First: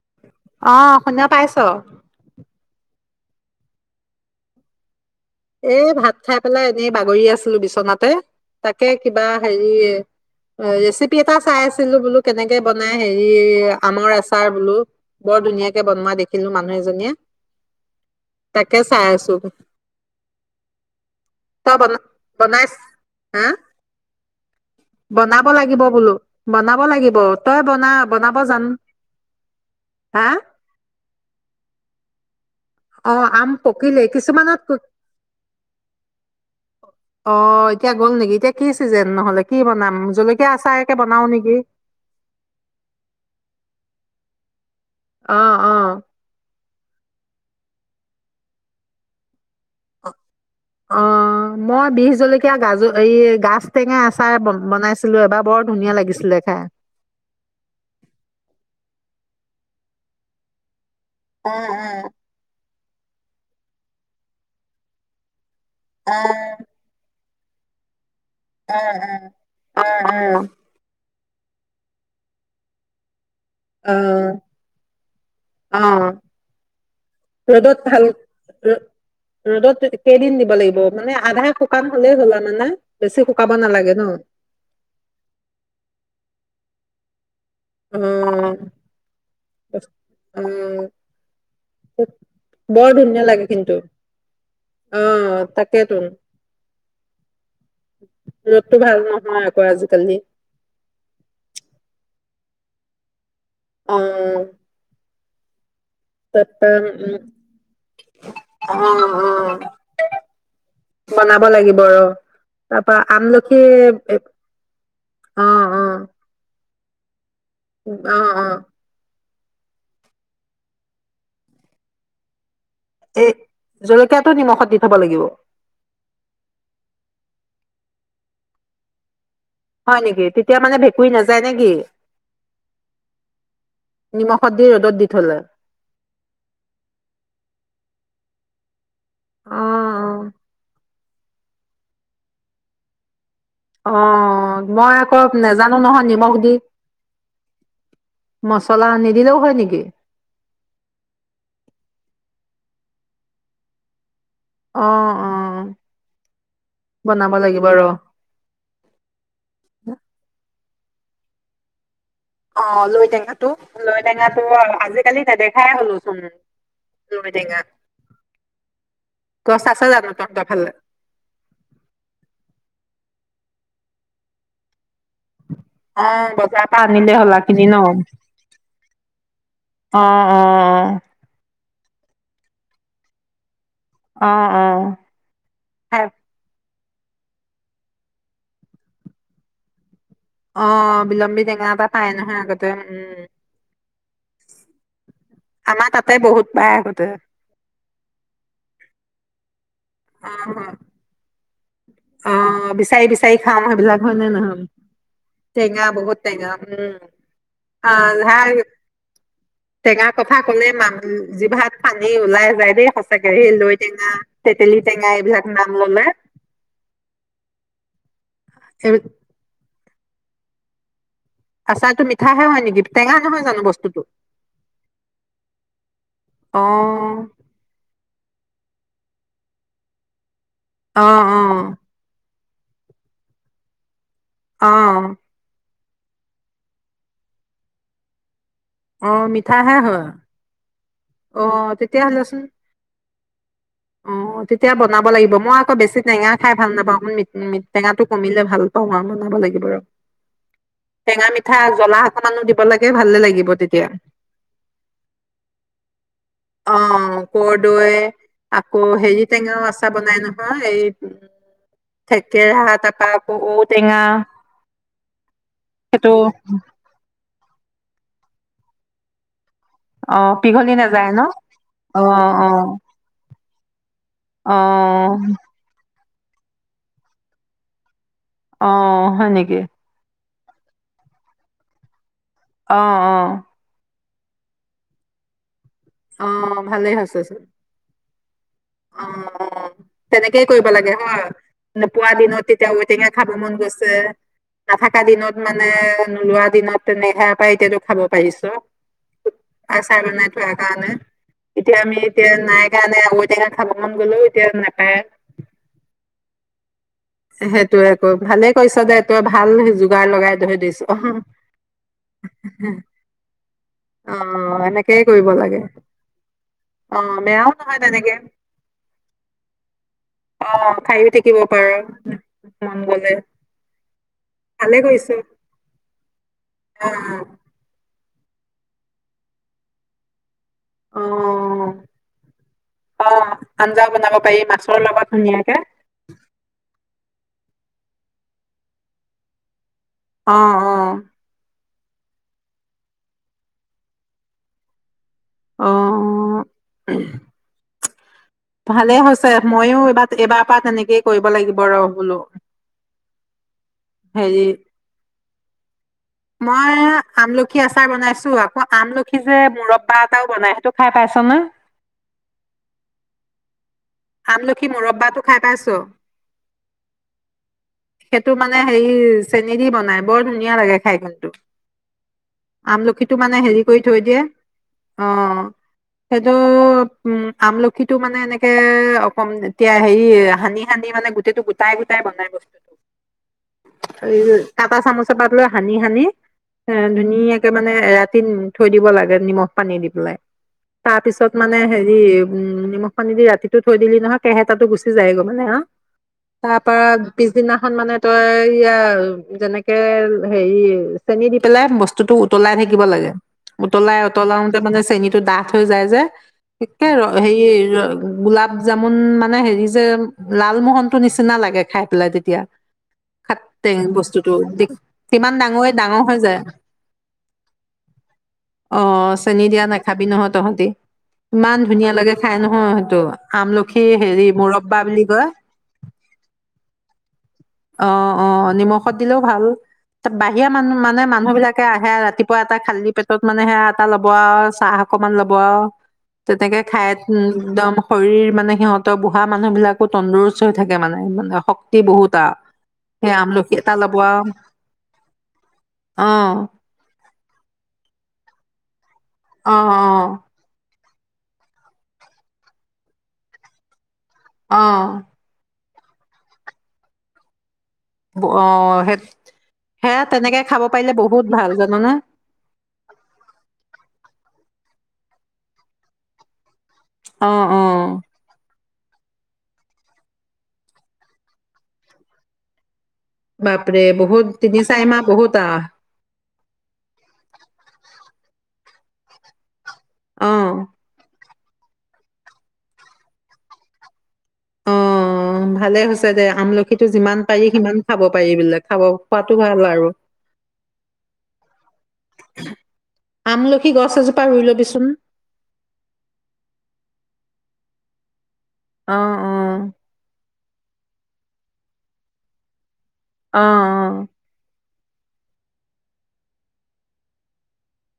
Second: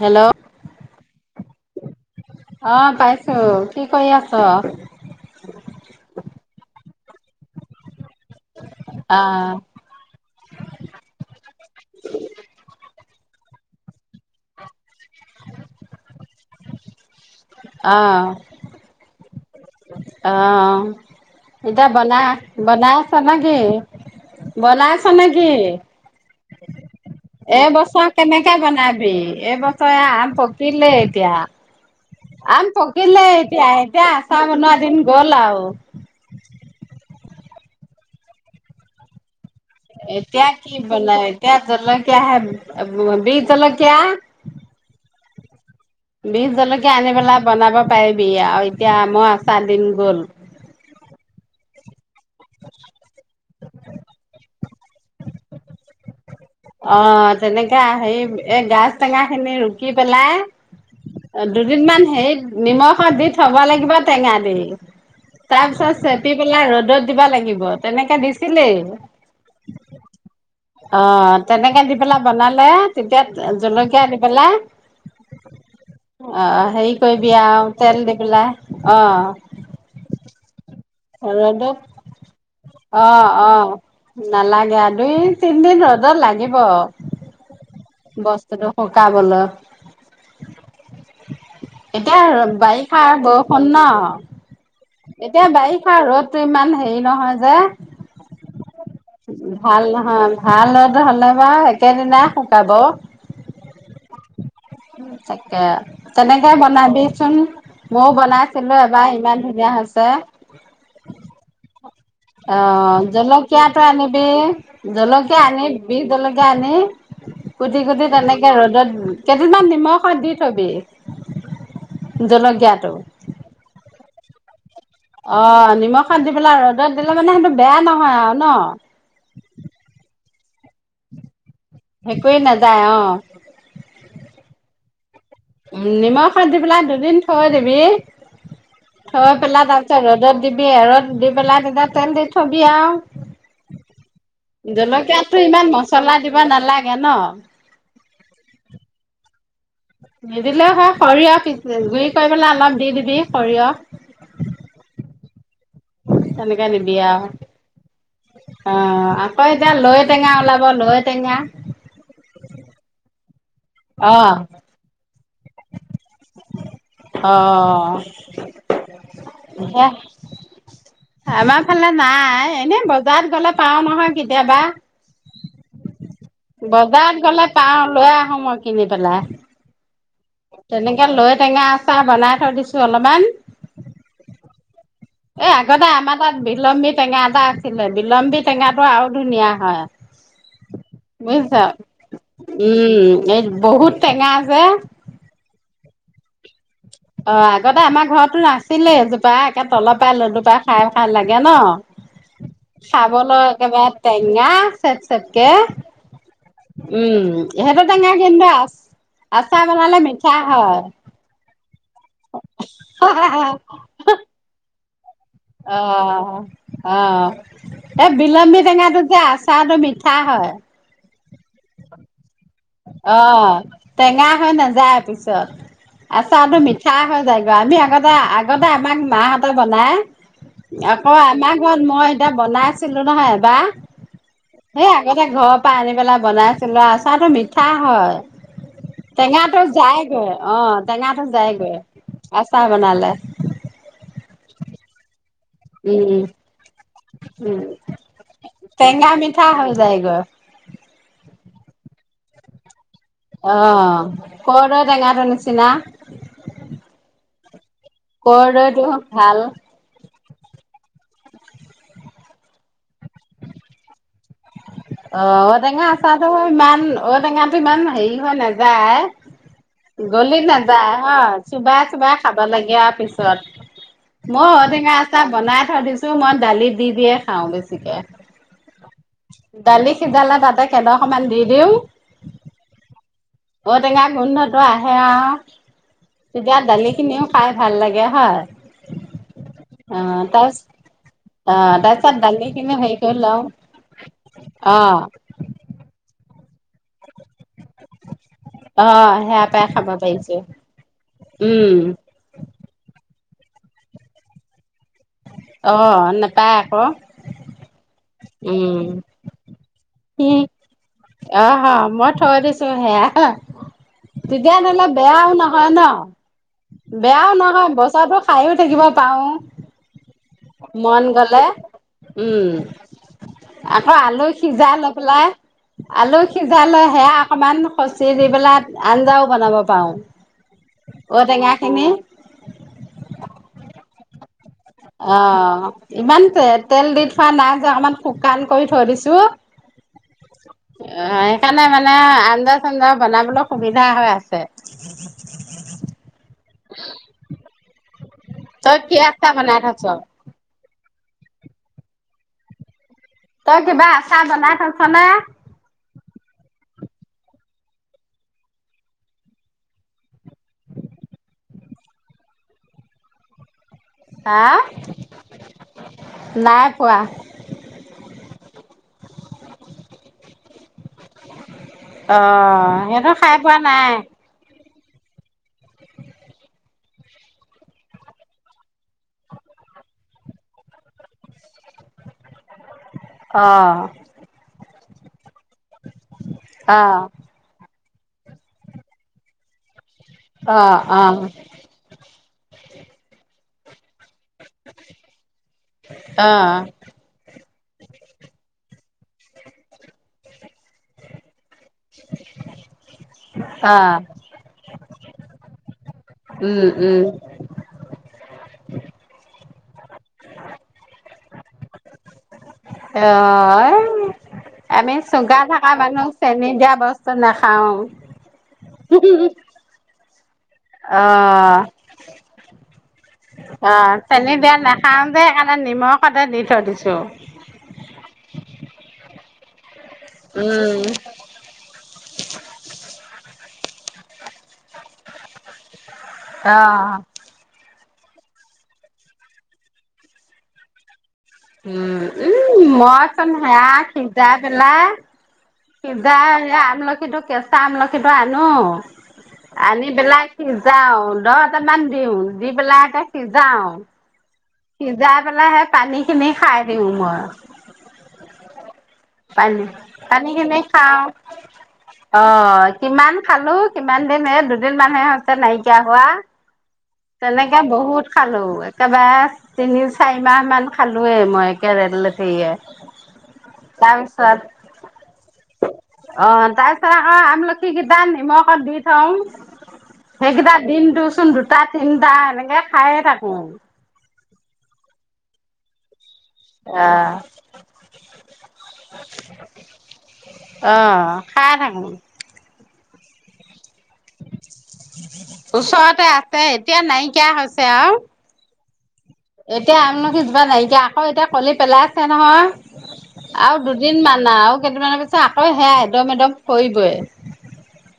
Hello অহ, শুনা পাইছ? অ পাইছো কি কৰি আছ? এ ভাত খাই পেলাই এনে বাগৰি আছিলো বিচনাতে। তাকে অ কিবা হেৰি ৰেচিপি এটা চাই আছিলো বোলো কেনেকে বনাই হেৰি আমৰ আচাৰ বোলো বৰ ধুনীয়াকে বনোৱা দেখিলো মানুহ এজনীয়ে, অ তাকে চাই আছো। অ', তই এতিয়া বনা বনাই বনাই আছ নে হা কি? বনাইছ বনাব নেকি? লাগিব বোলো বনাব লাগিব তই বনা এইবছৰ বনাব কেনেকে জান বনাবি, এইবছৰে হা আম পকিলে এতিয়া? আম অ পকিলে আম এতিয়া পকিলে এতিয়া আচাৰ কিছুমানত বনোৱা পক- দিন গ'ল আৰু। অ', এতিয়া গ'ল নেকি? এতিয়া কি চিজন নহ'লে? কি বনাম এতিয়া জলকীয়া কি আচাৰকে বনাই বনাও এতিয়া, নেকি জলকীয়া হে বিহ জলকীয়া। অ-অ। বিহ জলকীয়া আনি পেলাই বনাব পাৰিবি আৰু এতিয়া আমৰ আচাৰ দিন গ'ল। অ', মই বি জলকীয়া গাজৰ এই গাজ টেঙা আচাৰ বনাইছিলো এবাৰ, বৰ ধুনীয়া লাগিছিলে খায়। অ', তেনেকে হেৰি এ গাজ টেঙাখিনি ৰুকি পেলাই অ দুদিন মান হেই নিমখ খত দি থ'ব লাগিব টেঙা দি তাৰ পিছত অ চেপি পেলাই ৰ'দত দিব লাগিব তেনেকে দি উম উম, উম উম। অ তেনেকে দি পেলাই বনালে তেতিয়া অ জলকীয়া দি পেলাই অ অ হেৰি কৰিবি আৰু ৰ'দত তেল ভাল দি পেলাই ৰ- অ ৰ'দত কেইদিন দিব লাগিব মানে আধা শুকান হলেই হ'ল আৰু মানে ৰ'দত অ বেছি শুকাব অ নালাগে ন নালাগে দুই তিনদিন ৰ'দত লাগিব। অ বস্তুটো শুকাবলৈ অ এতিয়া বৰ বাৰিষাৰ ধুনীয়া লাগে বৰষুণ কিন্তু ন অ এতিয়া বাৰিষ তাকেতো ৰদটো ইমান হেৰি নহয় যে ৰ'দটো ভাল নহয় আকৌ ভাল আজিকালি নহয় ভাল ৰদ হলে বাৰু একেদিনাই শুকাব। অ তাকে তেনেকে তাৰপৰা উম বনাবিচোন ময়ো অ বনাইছিলো এবাৰ অ ইমান ধুনীয়া হৈছে। বনাব লাগিব ৰ অ তাৰপৰা আমলখি জলকীয়াটো এ, আনিবি জলকীয়া অ', আনিবি অ', বিহ জলকীয়া অ মানে কুটি কুটি অ', তেনেকে অ', ৰ'দত কেইদিনমান নিমখ দি থ'বি জলকীয়াত এই জলক য়াটো নিমখত দি থ'ব লাগিব অ নিমখত দি পেলাই ৰ'দত দিলে মানে সেইটো বেয়া নহয় আৰু ন হয় নেকি তেতিয়া মানে ভেঁকুই নাযায়। নে কি হেৰি কৰি নাযায় অ নিমখত দি ৰ'দ ত দি থ'লে। উ নিমখত দি পেলাই দুদিন থৈ দিবি। থৈ পেলা তাৰপিছত অ', ৰ'দত দিবি এৰদ দি পেলাই তেতিয়া তেল দি থবি আৰু অ মই আকৌ জলকীয়াতো ইমান নেজানো নহয় মছলা নিমখ দিব দি নালাগে ন। মচলা নিদিলেও হয় নেকি? নিদিলে হয় সৰিয়হ পি গুৰি কৰি পেলাই অলপ দি দিবি সৰিয়হ অ অ। তেনেকে দিবি বনাব লাগিব ৰ। আৰু অ আকৌ এতিয়া লৈ টেঙা ওলাব- লৈ টেঙা অ লৈটেঙা টো আজিকালি নেদেখাই হ'লো চোন লৈ অ টেঙা। গছ স আছে জানো তহঁতৰ ফালে? আমাৰ ফালে নাই এনে বত ত গ'লে পাও নহয় কেতিয়াবা অ', বজাৰৰ পৰা আনিলে বজাৰত হ'লা গলে কিনি ন? পাও অ', লৈ আহো মই কিনি পেলাই। অ', তেনেকে লৈ টেঙা আচাৰ বনাই দিছোঁ অলপমান অ অ এ আগতে খাই আমাৰ তাত বিলম্বিত টেঙা এটা আছিলে বিলম্বী টেঙাটো আৰু ধুনীয়া হয়। অ বিলম্বী টেঙা বুজিছা, এটা পাই নহয় আগতে উম এই বহুত টেঙা যে আমাৰ তাতে বহুত পাই আগত অ আগতে আমাৰ ঘৰতো আছিলেই পা তে তলৰ অ [unintelligible] খাই লাগে ন অ বিচাৰি বিচাৰি খাবলৈ খাওঁ একেবাৰে সেইবিলাক হয় নে টেঙা নহয় চেট-চেটকে, টেঙা বহুত টেঙা উম সেইটো অ টেঙা ঝাৰ কিন্তু আ-আচাৰ বেলালে টেঙাৰ মিঠা কথা ক'লে হয়। মান জিভাত পানী ওলাই যায় দেই সঁচাকে সেই লৈ টেঙা, তেতেলি অ, অ এ বিলম্বী এই টেঙাটো যে আচাৰটো মিঠা চা হয় আচাৰটো মিঠাহে হয় নেকি? টেঙা অ, নহয় জানো বস্তুটো টেঙা হৈ নাযায় পিছত আচাৰতো অ মিঠা হৈ যায়গৈ, আমি আগতে আগ আগতে আমাৰ মাঁহতে বনায় অ আকৌ অ আমাৰ ঘৰত মই এতিয়া বনাইছিলো নহয় এবাৰ অ হেই আগতে ঘৰত আনি পেলাই বনাইছিলো আৰু চাহো মি মিঠা হয়। অ টেঙাটো মিঠাহে হয় যাইগৈ অ টেঙাটো অ যাইগৈ, তেতিয়াহ'লেচোন আচাৰ বনালে অ, তেতিয়া বনাব লাগিব মই আকৌ বেছি উম টেঙা খাই ভাল নাপাওঁ। মি-মি উম টেঙাটো কমিলে ভাল পাওঁ আৰু টেঙা বনাব মিঠা লাগিব হৈ ৰ যায়গৈ টেঙা মিঠা, জ্বলা অকমানো দিব লাগে ভালে লাগিব তেতিয়া অহ, কৰ্দৈ টেঙাটোৰ নিচিনা। ৰ্ক ৰয় আকৌ কৰদৈটো হেৰি ভাল টেঙা আচাৰ বনাই নহয় হ এই, থেকেৰা এটা পাই আকৌ ঔ-টেঙা অ' ঔটেঙা সেইটো আচাটো ইমান, ঔটেঙা টো ইমান হেৰি হৈ নাযায় অ গলি পিঘলি নাযায় ন হয়, অ চোবাই-চোবাই খাব অ লাগে আৰু পিছত। মই অ ঔ-টেঙা আছাৰ বনাই থৈ দিছো মই দালি দি দিয়ে খাওঁ বেছিকৈ। অঁ, হয় নেকি? ডালি হিজালে তাতে কেইদখৰ মান দি দিওঁ, অঁ-অঁ। ঔটেঙা গোন্ধটো আহে আৰু। অ তেতিয়া দালি খিনিও খাই ভাল লাগে। হয়। অঁ-অঁ অ তেনেকেই তাৰ কৰিব লাগে হয়। অ নোপোৱা তাৰপিছত দিনত দালি তেতিয়া খিনি হেৰি ঔটেঙা কৰি খাব লওঁ মন গৈছে, অ। নাথকা দিনত মানে পোৱা দিনা তেনেহে এতিয়াতো খাব পাৰিছো। অ সেয়া পাই খাব আচাৰ বনাই পাৰিছো থোৱা কাৰণে। উম এতিয়া আমি এতিয়া নাই কাৰণে আ সেয়া খাব মন গ'লেও এতিয়া নাপায়। অ নোপায় আকৌ। সেইটোৱে আক, ভালেই উম কৰিছদে, তই ভাল যোগাৰ সি লগাই থৰি দিছ। অহ অ মই থৈ দিছো সেয়া তেতিয়া ধৰি লও এনেকেই কৰিব বেয়াও লাগে। নহয় ন। অহ বেয়াও নহয় তেনেকে। বছৰটো খায়ো থাকিব পাৰো অ', মন খাইয়ে থাকিব গলে পাৰ, উম', মন গ'লে আকৌ আলু সিজাই ভালে লৈ কৰিছ। পেলাই আলু- সিজাই লৈ‌ হেয়া অ', অকমান, খচি যিবিলাক আঞ্জাও বনাব পাৰো। অ'। ঔ-টেঙাখিনি, অ আঞ্জা বনাব পাৰি মাছ, অ', ইমান তেল দি, শুকান নাই যে অকমান শুকান কৰি থৈ দিছো, অ', অ সেইকাৰণে মানে, আঞ্জা-চঞ্জা বনাবলৈ সুবিধা হৈ আছে, অহ', তই ভালে কি হৈছে, আচাৰ বনাই মইও থৈছ এইবাৰ এবাৰ পৰা তেনেকে কৰিব লাগিব ৰ', বোলো। তই কিবা আচাৰ হেৰি বনাই থৈছ নে? মই, আমলখি আচাৰ বনাইছো আকৌ আমলখি যে মুৰব্বা এটাও বনাই সেইটো খাই পাইছ নে? হা আমলখি মুৰব্বাটো খাই পাইছো নাই পোৱা সেইটো মানে হেৰি চেনি দি বনাই বৰ ধুনীয়া। ধুনীয়া লাগে। ফাইগণ্টো অ সেইটো আমলখিটো মানে খাই পোৱা হেৰি কৰি নাই থৈ দিয়ে অ', সেইটো উম', আমলখিটো মানে এনেকে অকম এতিয়া হেৰি সানি- সানি মানে গোটেই- -গোটাই-গোটাই বনাই বস্তুটো। অ' তাৰ পৰা চামোচ এপাত লোৱা। সানি- সানি এ', ধুনীয়াকে মানে এৰাতিত থৈ দিব লাগে নিমখ পানী দি তাৰপিছত মানে হেৰি উম', নিমখ পানী দি ৰাতি থৈ দিলি নহ কেহা তাতো গুচি যায় গ', মানে হা ', তাৰ পৰা পি পিছদিনাখন মানে তই ইয়া যেনেকে হেৰি চেনি দি পেলাই বস্তুতটো উতলাই থাকিব লাগে, উতলাই- উতলাওতে মানে চেনীটো ডাঠ হৈ যায় যে উম ঠিকে উম হেৰী গোলাপ জামুন মানে হেৰি যে লালমোহনটো নিচিনা লাগে। খাই পেলাই তেতিয়া। খাত টেং অ', বস্তুটো আমি কিমান চুগাৰ ডাঙৰে থকা ডাঙৰ মানুহ হৈ যায় চেনি দিয়া বস্তু নাখাও। তহতি অ ইমান ধুনীয়া লাগে খাই নহয় সেইটো। অ আমলখি হেৰি চেনি দিয়া মুৰব্বা বুলি নাখাও কয় যে সেইকাৰণে নিমখতে দি থৈ দিছো। অ অ নিমখত দিলেও ভাল বাহিৰা মানুহ উম মানে মানুহ বিলাকে আহে ৰাতিপুৱা এটা খালী পেট ত মানে সে এটা ল'ব আৰু চাহ অকমান ল'ব আৰু তে তেনেকে অ খাই একদম শৰীৰ মানে সিহঁত বঢ়া মানুহ বিলাকো তন্দৰস্ত হৈ থাকে মানে শক্তি উম বহুত আৰু উম সেই মইচোন আমলখি সেয়া এটা ল'ব আৰু সিজাই পেলাই অ সিজাই সেয়া আমলখিটো কেচ আমলখিটো আনো আৰু অ আনিপেলাই সিজাও। পোন্ধ হাজাৰটা মান দিও দি পেলাইে সিজাও। অ অ সিজাই পেলাই হে পানী খিনি খাই দিওঁ মই অ সেই পানী সেয়া তেনেকে পানীখিনি খাব পাৰিলে খাও বহুত ভাল জানানে অ কিমান খালো কিমান দিন দু দুদিন মানহে হৈছে নাই কিয়া হোৱা। অ অ তেনেকে বহুত খালো। তাপা তিনি চাৰি মাহ মান খালোয়ে মই একে লেঠেৰিয়ে বাপৰে বহুত তিনি চাৰি মাহ বহুত আহ তাৰপিছত অ তাৰপিছত আকো আমলখি কেইটা নিমখ ক'ত দি থওঁ। সেইকেইটা অ দিনটোচোন দু দুটা টা তিনিটা এনেকে খায়ে থাকো অ ভালে হৈছে। দে আমলখিটো অ যিমান পাৰি সিমান খাব পাৰি বোলে খাব খোৱাতো ভাল আৰু অ খাই থাকো আমলখি গছ এজোপা ৰুই ল'বিচোন। ওচৰতে আছে এতিয়া নাইকিয়া হৈছে। তেওঁ অ। অ', এতিয়া আমলখি জোপা নাইকিয়া আকৌ এতিয়া কলি পেলাইছে নহয়। অ', আও দুদিন অ', মান আও কেইদিনানৰ পিছত আকৌ সেয়া এদম এদম সৰিবই।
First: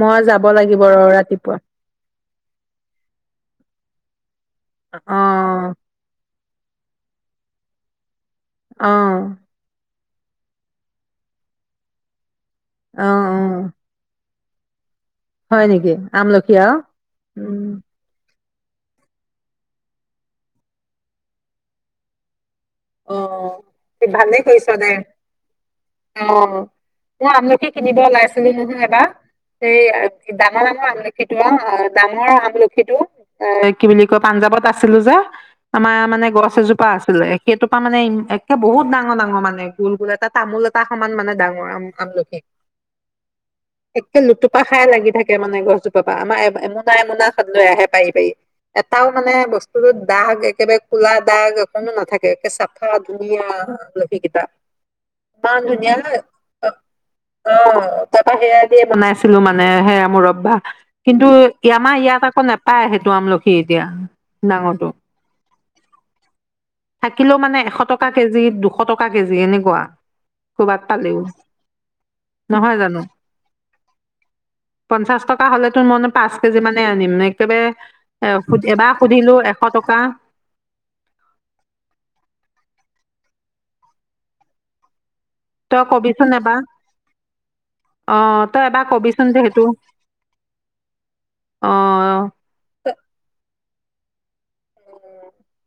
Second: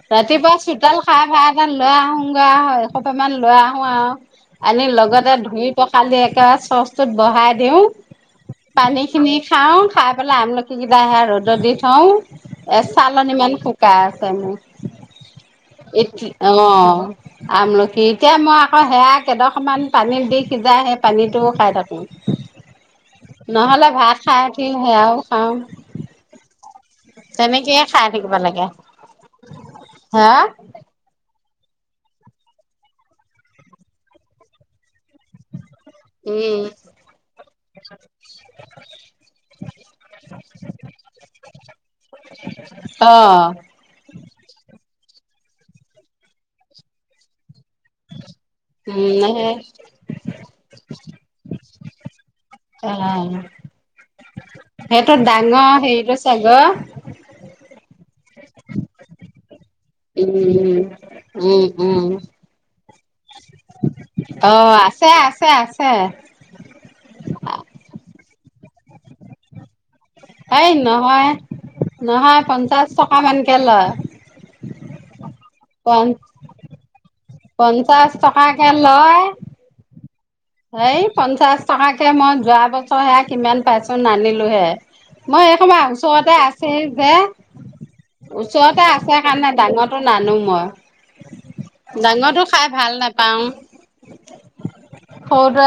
মই যাব ৰাতিপুৱা লাগিব চোতাল ৰ' সাই সাই ৰাতিপুৱা। এডাল লৈ আহোগে আও এসোপামান লৈ আহোগে অ আও। আনি লগতে ধুই অ', লি একেবাৰে চচটোত বহাই দিওঁ পানী অ', খিনি খাও খাই পেলাই আমলখি কেইটা সে ৰ'দত দি থওঁ এ অ', চালনীমান অ', শুকাই আছে মোৰ। হয় নেকি এতি আমলখি অ আৰু? উম। আমলখি এতিয়া মই আকৌ সেয়া কেইডোখমান পানীত দি সিজাই সেই পানীটো খাই থাকোঁ। অ ভালেই কৰিছ দে সেয়াও খাওঁ অ মই আমলখি তেনেকেইে কিনিব খাই থাকিব ওলাইছিলো লাগে। নহয় এবাৰ সেই হা ডাঙৰ ডাঙৰ আমলখি দামৰ আমলখি টো এ কি বুলি কয় পাঞ্জাৱত আছিলো যে আমাৰ মানে অ' গছ উম এজোপা আছিলে জোপা মানে একে বহুত ডাঙৰ ডাঙৰ মানে গোল গোল এটা তামোল এটা সমান মানে ডাঙৰম আমলখি একে লুতুপা খাই লাগি থাকে মানে গছজোপাৰ পৰা আমাৰ এমুনা এমুনা লৈ আহে পাৰি পাৰি এটাও মানে সেই বস্তুটোত দাগ একেবাৰে কোলা দাগ মানুহ নাথাকে সফা অ' ধুনিয় লহি কেইটা সেইটো ডাঙৰ ধুনিয় হেৰিটো চাগৈ অ ত পৰা সেৰা দিয় বনাইছিলো মানে মানে সেয়া মোৰৰব্বা উম কিন্তু উম আমাৰ উম ইয়াত আকৌ নোপায় সেইটো আমলখি এতিয়া ডাঙৰটো এ থাকিলেও মানে এশ টকা কেজি দুশ টকা কেজি এনেকুৱা। এই ক'ৰবাত পালেও নহয় নহয় পঞ্চাছ টকামানকে লয়। পঞ্চাশ টকা হলেতো প ময় পাঁচ কেজি মানে আনিম নে একেবাৰে পঞ্চাশ এ এবাৰ সুধিলো এশ টকা অ হেই পঞ্চাশ টকাকে মই যোৱা বছৰ হে কিমান পাইছো নানিলো হে। মই এই তই সময় কবিচোন ওচৰতে এবাৰ আছে যে অ', তই ওচৰতে এবাৰ আছে কবিচোন যে কাৰণে সেইটো ডাঙৰটো নানো মই অ'। ডাঙৰটো খাই ভাল নেপাওঁ। উ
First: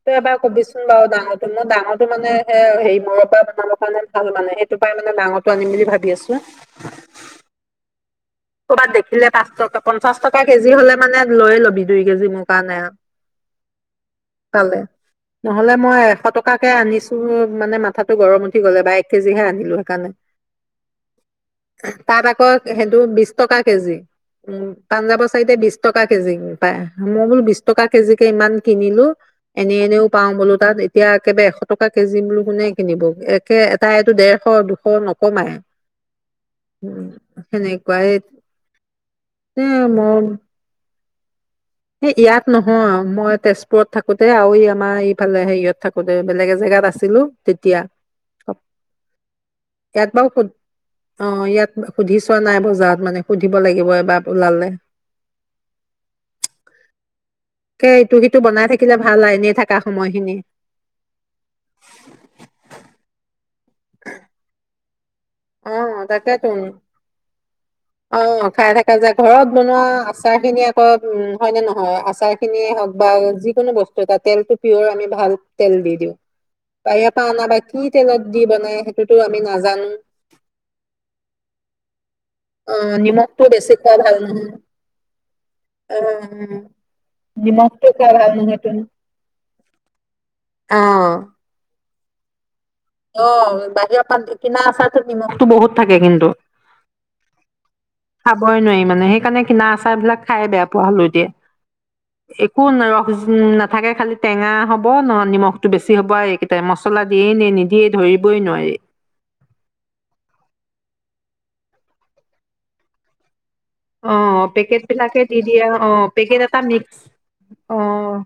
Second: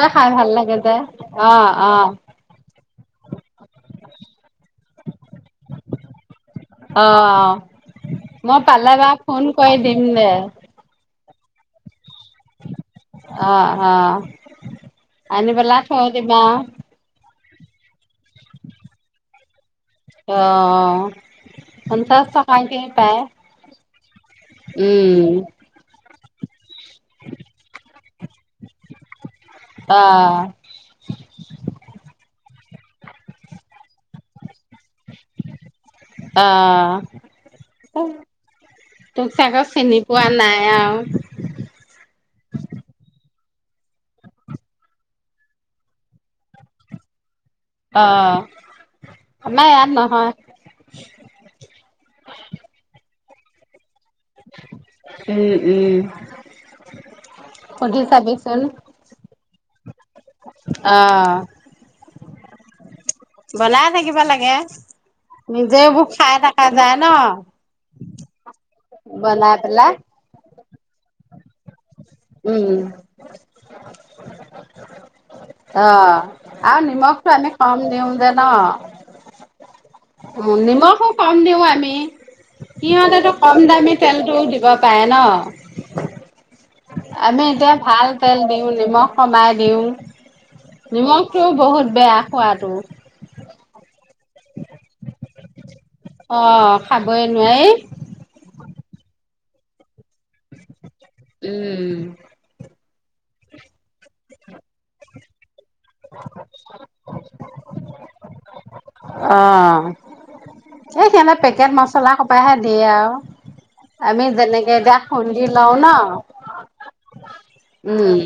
তই এবাৰ ভাল লাগে কবিচোন যে। বাৰু ডাঙৰটো মই অ', ডাঙৰটো অ', মানে সে হেৰি মৰৰ পৰা বনাব কাৰণে ভাল মানে সেইটো পাই মানে ডাঙৰটো আনিম বুলি ভাবি আছো। অ', মই ক'ৰবাত পালে বাৰু দেখিলে ফোন পাঁচ কৰি টকা দিম পঞ্চাশ দে। টকা কেজি হ'লে মানে লয়ে ল'বি দুই যে জি মোৰ কাৰণে অ', অ', আনি নহলে পেলাই মই থৈ এশ দিবা। টকাকে আনিছো মানে মাথাটো গৰম উঠি গ'লে বা এক কেজি হে আনিলো। সেইকাৰণে অ তাত পঞ্চাছ আকৌ টকাকে সেইটো পায়। বিশ টকা কেজি উ পাঞ্জাব উম, চাইটে বিশ টকা কেজি পাই মই বোলো বিশ টকা কেজি কে ইমান কিনিলো এনে এনেও পাও অ', বোলো তাত এতিয়া একেবাৰে এশ টকা কেজি বোলো কোনে কিনিব একে এটাই এইটো ডেৰশ দু নকমাই উ অ', সেনেকুৱাই তোক চাগৈ এ চিনি মই পোৱা নাই আৰু। সেই ইয়াত নহয় মই মই তেজপুৰত থাকোঁতে আৰু এই আমাৰ এইফালে হেৰিয়ত থাকোঁতে বেলেগ জেগাত আছিলোঁ। তেতিয়া অ', আমাৰ ইয়াত বাৰু নহয়। অ' ইয়াত সুধি চোৱা নাই বজাৰত মানে সুধিব লাগিব এবাৰ। ওলালে উম -উম। কে সুধি ইটো সিটো চাবিচোন। বনাই থাকিলে ভাল এনেই থাকে সময়খিনি। অ', বনাইে থাকিব লাগে। নিজে অ' এইবোৰ খাই তাকেইেতোন থকা যায় ন অ' খাই থকা যে ঘৰত বনাই বনোৱা পেলাই আচাৰ খিনি উম হয় নে নহয়? আচাৰ খিনিয়ে উম হওঁক বা যিকোনো বস্তু এটা তেলটো পিয়ৰ আমি। ভাল। তেল অ দি দিওঁ আৰু বাহিৰ নিমখটো পৰা আনা আমি বা কম কি দিওঁ তেলত যে দি ন বনাই সেইটোতো আমি নাজানো। উ নিমখো কম দিও আমি। অ সিহঁতেটো নিমখটো কম বেছি দামী খোৱা ভাল তেলটোও নহয় দিব পাৰে ন'। আমি এতিয়া নিমখটো ভাল খাই তেল নহয়তো। দিওঁ নিমখ কমাই দিওঁ অ', নিমখ টোও বহুত বেয়া খোৱাটো। অ 'বাহিৰৰ পৰা কিনা আছাৰ টোত নিমখো বহুত থাকে কিন্তু অ'খাবই নোৱাৰি। খাবই নোৱাৰি মানে সেইকাৰণে কিনা আচাৰ বিলাক। খাই বেয়া পোৱা হলো এতিয়া উম একো নাই ৰস। উম নাথাকে খালি টেঙা হ'ব ন নিমখ। বেছি হ'বই এইকেইটাই মচলা দিয়ে নে নিদিয়ে। দিয়ে ধৰিবই নোৱাৰি। অ এই সিহঁতৰ পেকেট মছলা সোপাই হে দিয়ে আৰু। আমি অ' যেনেকে পেকেট এতিয়া বিলাকে দি খুন্দি দিয়ে লওঁ ন অ' পেকেট এটা মিক্স অ'। উম